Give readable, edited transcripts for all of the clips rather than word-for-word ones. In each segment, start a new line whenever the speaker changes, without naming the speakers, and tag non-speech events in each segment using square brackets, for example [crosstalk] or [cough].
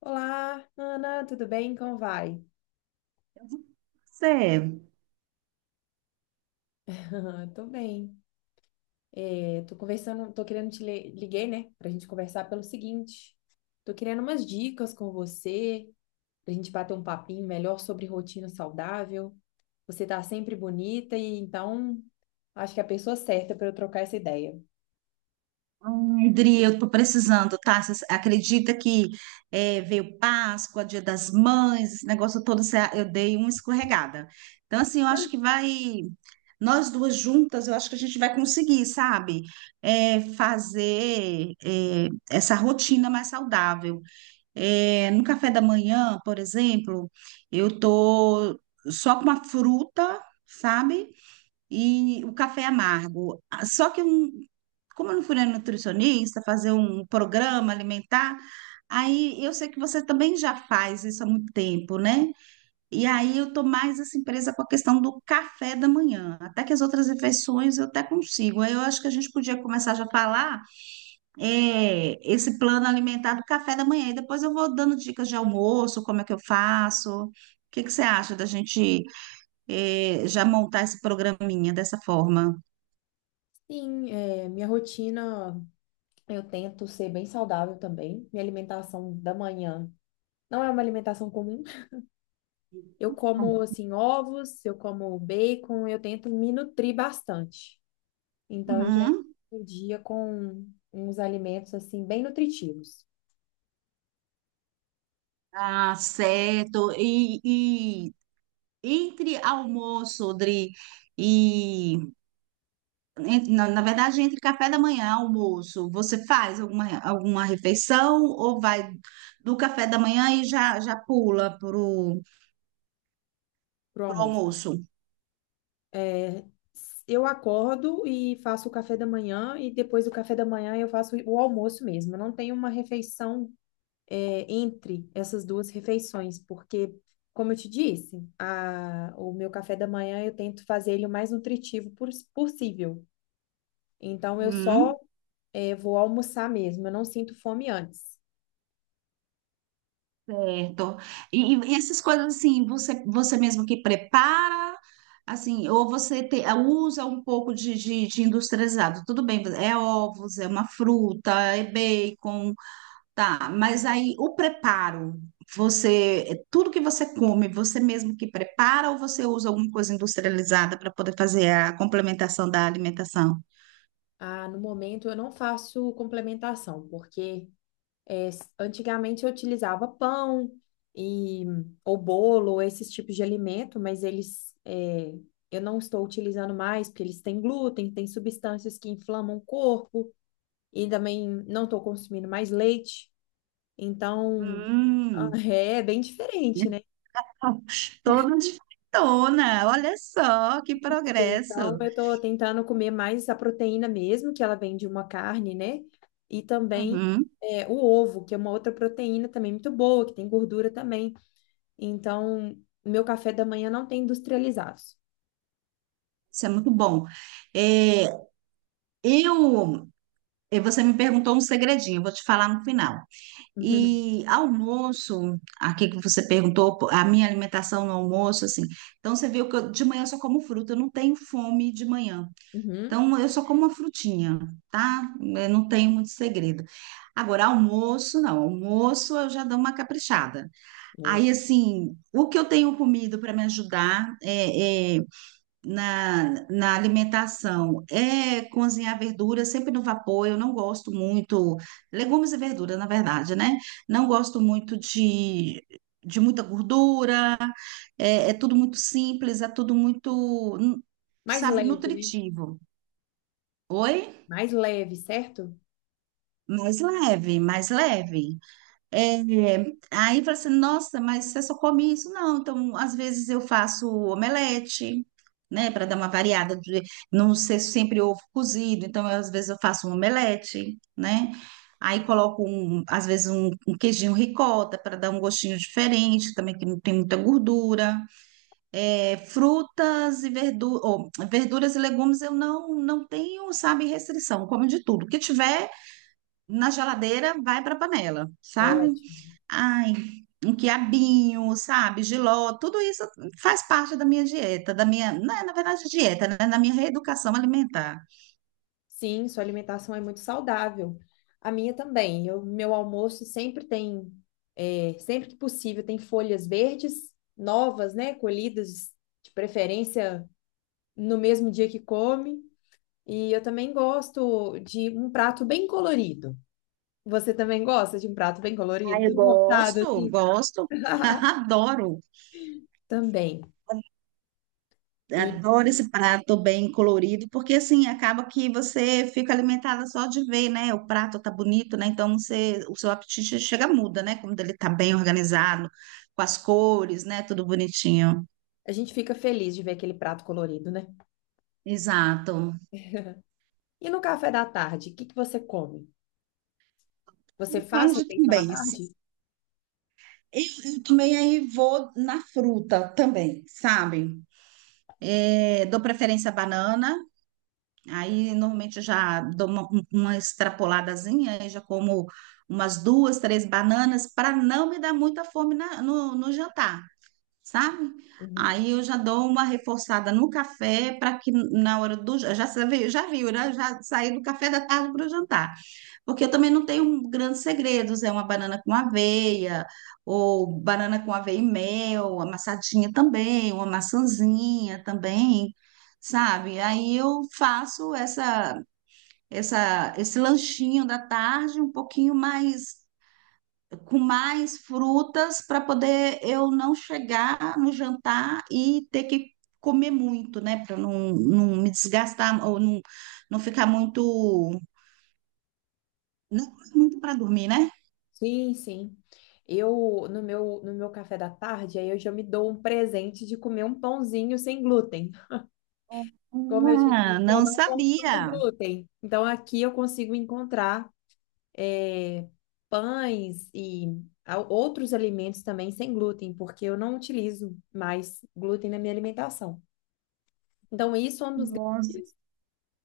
Olá, Ana, tudo bem? Como vai?
Você,
[laughs] Tô bem. É, tô conversando, tô querendo te li- liguei, né, pra gente conversar pelo seguinte. Tô querendo umas dicas com você, pra gente bater um papinho melhor sobre rotina saudável. Você tá sempre bonita e então acho que é a pessoa certa para eu trocar essa ideia.
Adri, eu tô precisando, tá? Você acredita que veio Páscoa, Dia das Mães, esse negócio todo, eu dei uma escorregada. Então, assim, eu acho que vai, nós duas juntas, eu acho que a gente vai conseguir, sabe? Fazer essa rotina mais saudável. É, no café da manhã, por exemplo, eu tô só com uma fruta, sabe? E o café amargo. Ah, só que, eu não- como eu não fui na nutricionista, fazer um programa alimentar, aí eu sei que você também já faz isso há muito tempo, né? E aí eu tô mais assim presa com a questão do café da manhã, até que as outras refeições eu até consigo. Aí eu acho que a gente podia começar já a falar esse plano alimentar do café da manhã, e depois eu vou dando dicas de almoço, como é que eu faço. O que que você acha da gente já montar esse programinha dessa forma?
Sim, é, minha rotina, eu tento ser bem saudável também. Minha alimentação da manhã não é uma alimentação comum. Eu como
Uhum.
assim ovos, eu como bacon, eu tento me nutrir bastante. Então eu já inicio o dia com uns alimentos assim bem nutritivos
Ah, certo. E entre almoço, Odri, e na, na verdade, entre café da manhã e almoço, você faz alguma, alguma refeição ou vai do café da manhã e já, já pula pro,
pro
pro
almoço.
almoço?
É, eu acordo e faço o café da manhã e depois do café da manhã eu faço o almoço mesmo. Eu não tenho uma refeição entre essas duas refeições, porque como eu te disse, o meu café da manhã eu tento fazer ele o mais possível. Então, eu só
Uhum.
vou almoçar mesmo, eu não sinto fome antes.
Certo. E essas coisas assim, você, você mesmo que prepara, assim, ou usa um pouco de industrializado. Tudo bem, é ovos, é uma fruta, é bacon, tá. Mas aí o preparo, você, é tudo que você come, você mesmo que prepara ou você usa alguma coisa industrializada para poder fazer a complementação da alimentação?
Ah, no momento eu não faço complementação, porque antigamente eu utilizava pão e ou bolo, ou esses tipos de alimento, mas eu não estou utilizando mais, porque eles têm glúten, têm substâncias que inflamam o corpo, e também não estou consumindo mais leite, então [laughs] ah,
Hum,
é bem diferente, né?
[laughs] toda diferentona, olha só que
Então,
progresso.
eu tô tentando comer mais a proteína mesmo, que ela vem de uma carne, né? E também
Uhum.
o ovo, que é uma outra proteína também muito boa, que tem gordura também. Então, meu café da manhã não tem industrializados.
Isso é muito bom. É, eu, você me perguntou um segredinho, eu vou te falar no final.
Uhum.
E almoço, aqui que você perguntou, pô, a minha alimentação no almoço, assim. Então você viu que de manhã eu só como fruta, eu não tenho fome de manhã.
Uhum.
Então eu só como uma frutinha, tá? Eu não tenho muito segredo. Agora, almoço, não. Almoço eu já dou uma caprichada.
Boa.
Aí, assim, o que eu tenho comido para me ajudar é na alimentação é cozinhar verdura sempre no vapor. Eu não gosto muito, legumes e verdura, na verdade, né? Não gosto muito de muita gordura, é, é tudo muito simples, é tudo muito,
Mais
sabe,
leve, né?
nutritivo. Oi?
Mais leve, certo?
Mais leve, mais leve. É, aí fala assim, nossa, mas você só come isso? Não, então às vezes eu faço omelete, né, para dar uma variada, de não ser sempre ovo cozido, então às vezes eu faço um omelete, né? Aí coloco, às vezes, um queijinho ricota para dar um gostinho diferente, também que não tem muita gordura. É, frutas e verduras, verduras e legumes eu não, não tenho, sabe, restrição, como de tudo. O que tiver na geladeira, vai para a panela, sabe?
Ótimo.
Ai, um quiabinho, sabe, jiló, tudo isso faz parte da minha dieta, da minha, não é, na verdade, dieta, né, da minha reeducação alimentar.
Sim, sua alimentação é muito saudável. A minha também. Meu almoço sempre tem, é, sempre que possível, tem folhas verdes novas, né? Colhidas, de preferência no mesmo dia que come. E eu também gosto de um prato bem colorido. Você também gosta de um prato bem colorido?
Ai, eu
Montado
gosto,
assim?
gosto,
[laughs]
[laughs] adoro.
Também. E
Adoro esse prato bem colorido, porque assim acaba que você fica alimentada só de ver, né? O prato tá bonito, né? Então você, o seu apetite chega muda, né? Quando ele tá bem organizado, com as cores, né? Tudo bonitinho.
a gente fica feliz de ver aquele prato colorido, né?
Exato.
E no café da tarde, o que que você come? Você faz
Tarde
refeição à
também.
tarde?
Eu também aí vou na fruta também, sabe? É, dou preferência à banana, aí normalmente eu já dou uma extrapoladazinha, aí já como umas duas, três bananas para não me dar muita fome no, no jantar, sabe?
Uhum.
Aí eu já dou uma reforçada no café para que na hora do... Já, já viu, né? Já saí do café da tarde para o jantar. Porque eu também não tenho grandes segredos, é uma banana com aveia, ou banana com aveia e mel, amassadinha também, uma maçãzinha também, sabe? Aí eu faço esse lanchinho da tarde um pouquinho mais, com mais frutas, para poder eu não chegar no jantar e ter que comer muito, né? Para não, não me desgastar ou não, não ficar muito, não muito para dormir, né?
Sim, sim. Eu, no meu, no meu café da tarde, aí eu já me dou um presente de comer um pãozinho sem glúten. Como eu te
Ah,
disse, eu
não
não consumo
sabia.
glúten. Então, aqui eu consigo encontrar eh, pães e outros alimentos também sem glúten, porque eu não utilizo mais glúten na minha alimentação. Então, isso é
Nossa.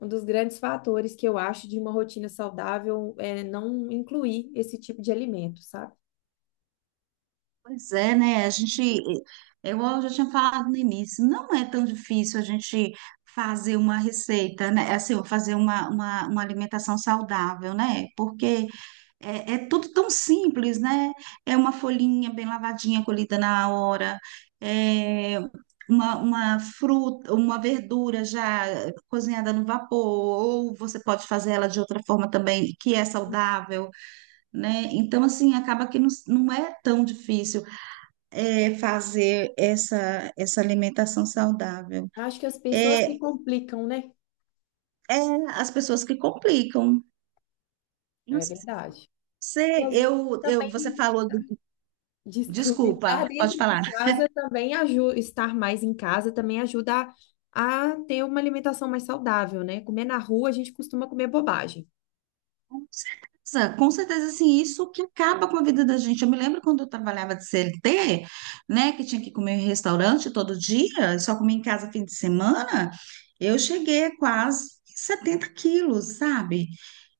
um dos grandes fatores que eu acho de uma rotina saudável é não incluir esse tipo de alimento, sabe?
Pois é, né? A gente, eu já tinha falado no início, não é tão difícil a gente fazer uma receita, né? Assim, fazer uma alimentação saudável, né? Porque é, é tudo tão simples, né? É uma folhinha bem lavadinha, colhida na hora, é uma fruta, uma verdura já cozinhada no vapor, ou você pode fazer ela de outra forma também, que é saudável. Né? Então, assim, acaba que não, não é tão difícil fazer essa alimentação saudável.
Acho que as pessoas que
É,
complicam, né?
é as pessoas que complicam. Não
É
sei se
verdade. E,
você,
e
você
também,
falou do...
[laughs] desculpe,
Desculpa,
estar
pode
dentro de
falar.
casa também ajuda, estar mais em casa também ajuda a ter uma alimentação mais saudável, né? Comer na rua, a gente costuma comer bobagem.
Nossa, com certeza, assim, isso que acaba com a vida da gente. Eu me lembro quando eu trabalhava de CLT, né, que tinha que comer em restaurante todo dia, só comia em casa fim de semana, eu cheguei a quase 70 quilos, sabe?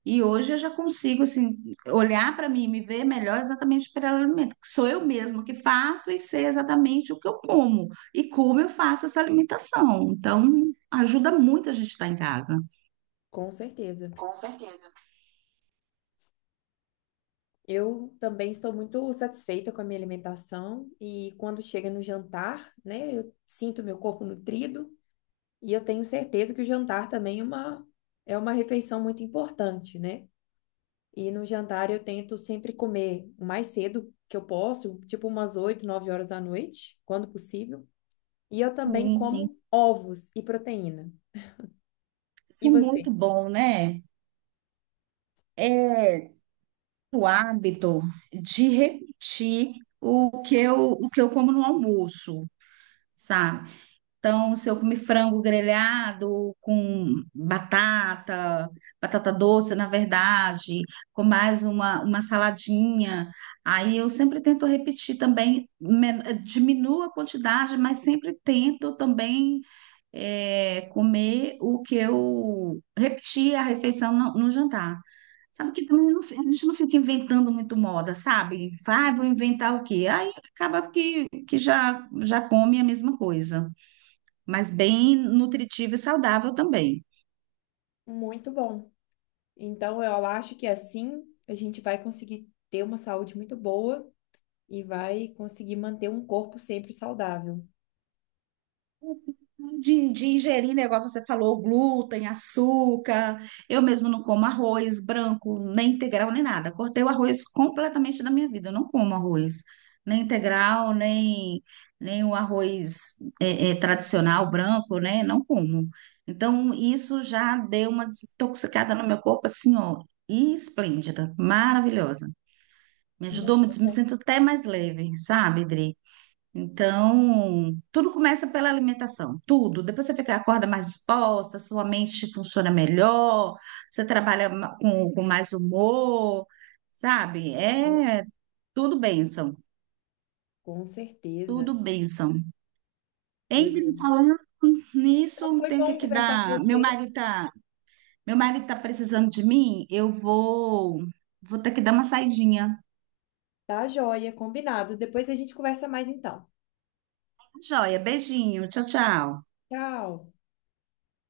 E hoje eu já consigo assim olhar para mim e me ver melhor exatamente pelo alimento, que sou eu mesma que faço e sei exatamente o que eu como e como eu faço essa alimentação. Então, ajuda muito a gente estar em casa.
Com certeza.
Com certeza.
Eu também estou muito satisfeita com a minha alimentação e quando chega no jantar, né, eu sinto meu corpo nutrido e eu tenho certeza que o jantar também é é uma refeição muito importante, né? E no jantar eu tento sempre comer o mais cedo que eu posso, tipo umas 8, 9 horas da noite, quando possível. E eu também
Sim, sim.
como ovos e proteína.
Isso
E
é muito
você?
bom, né? É o hábito de repetir o que eu como no almoço, sabe? Então, se eu comer frango grelhado com batata, batata doce, na verdade, com mais uma saladinha, aí eu sempre tento repetir também, diminuo a quantidade, mas sempre tento também comer o que eu repetir a refeição no, no jantar. Sabe que também a gente não fica inventando muito moda, sabe? Vai, vou inventar o quê? Aí acaba que já, já come a mesma coisa mas bem nutritivo e saudável também.
Muito bom. Então eu acho que assim a gente vai conseguir ter uma saúde muito boa e vai conseguir manter um corpo sempre saudável.
De ingerir, né, igual você falou, glúten, açúcar. Eu mesmo não como arroz branco, nem integral, nem nada. Cortei o arroz completamente da minha vida. Eu não como arroz, nem integral, nem, nem o arroz tradicional branco, né? Não como. Então, isso já deu uma desintoxicada no meu corpo, assim, ó, esplêndida, maravilhosa. Me ajudou
Muito
muito, me sinto até mais leve, sabe, Dri? Então, tudo começa pela alimentação, tudo. Depois você fica, acorda mais disposta, sua mente funciona melhor, você trabalha com mais humor, sabe?
bom,
É tudo bênção,
com certeza.
tudo bênção.
É,
Entre falando
então
nisso,
foi
tem
bom
que
conversar com
dar.
você.
Meu marido tá precisando de mim, eu vou, vou ter que dar uma saidinha.
Tá joia, combinado. Depois a gente conversa mais então.
Joia, beijinho, tchau, tchau.
Tchau.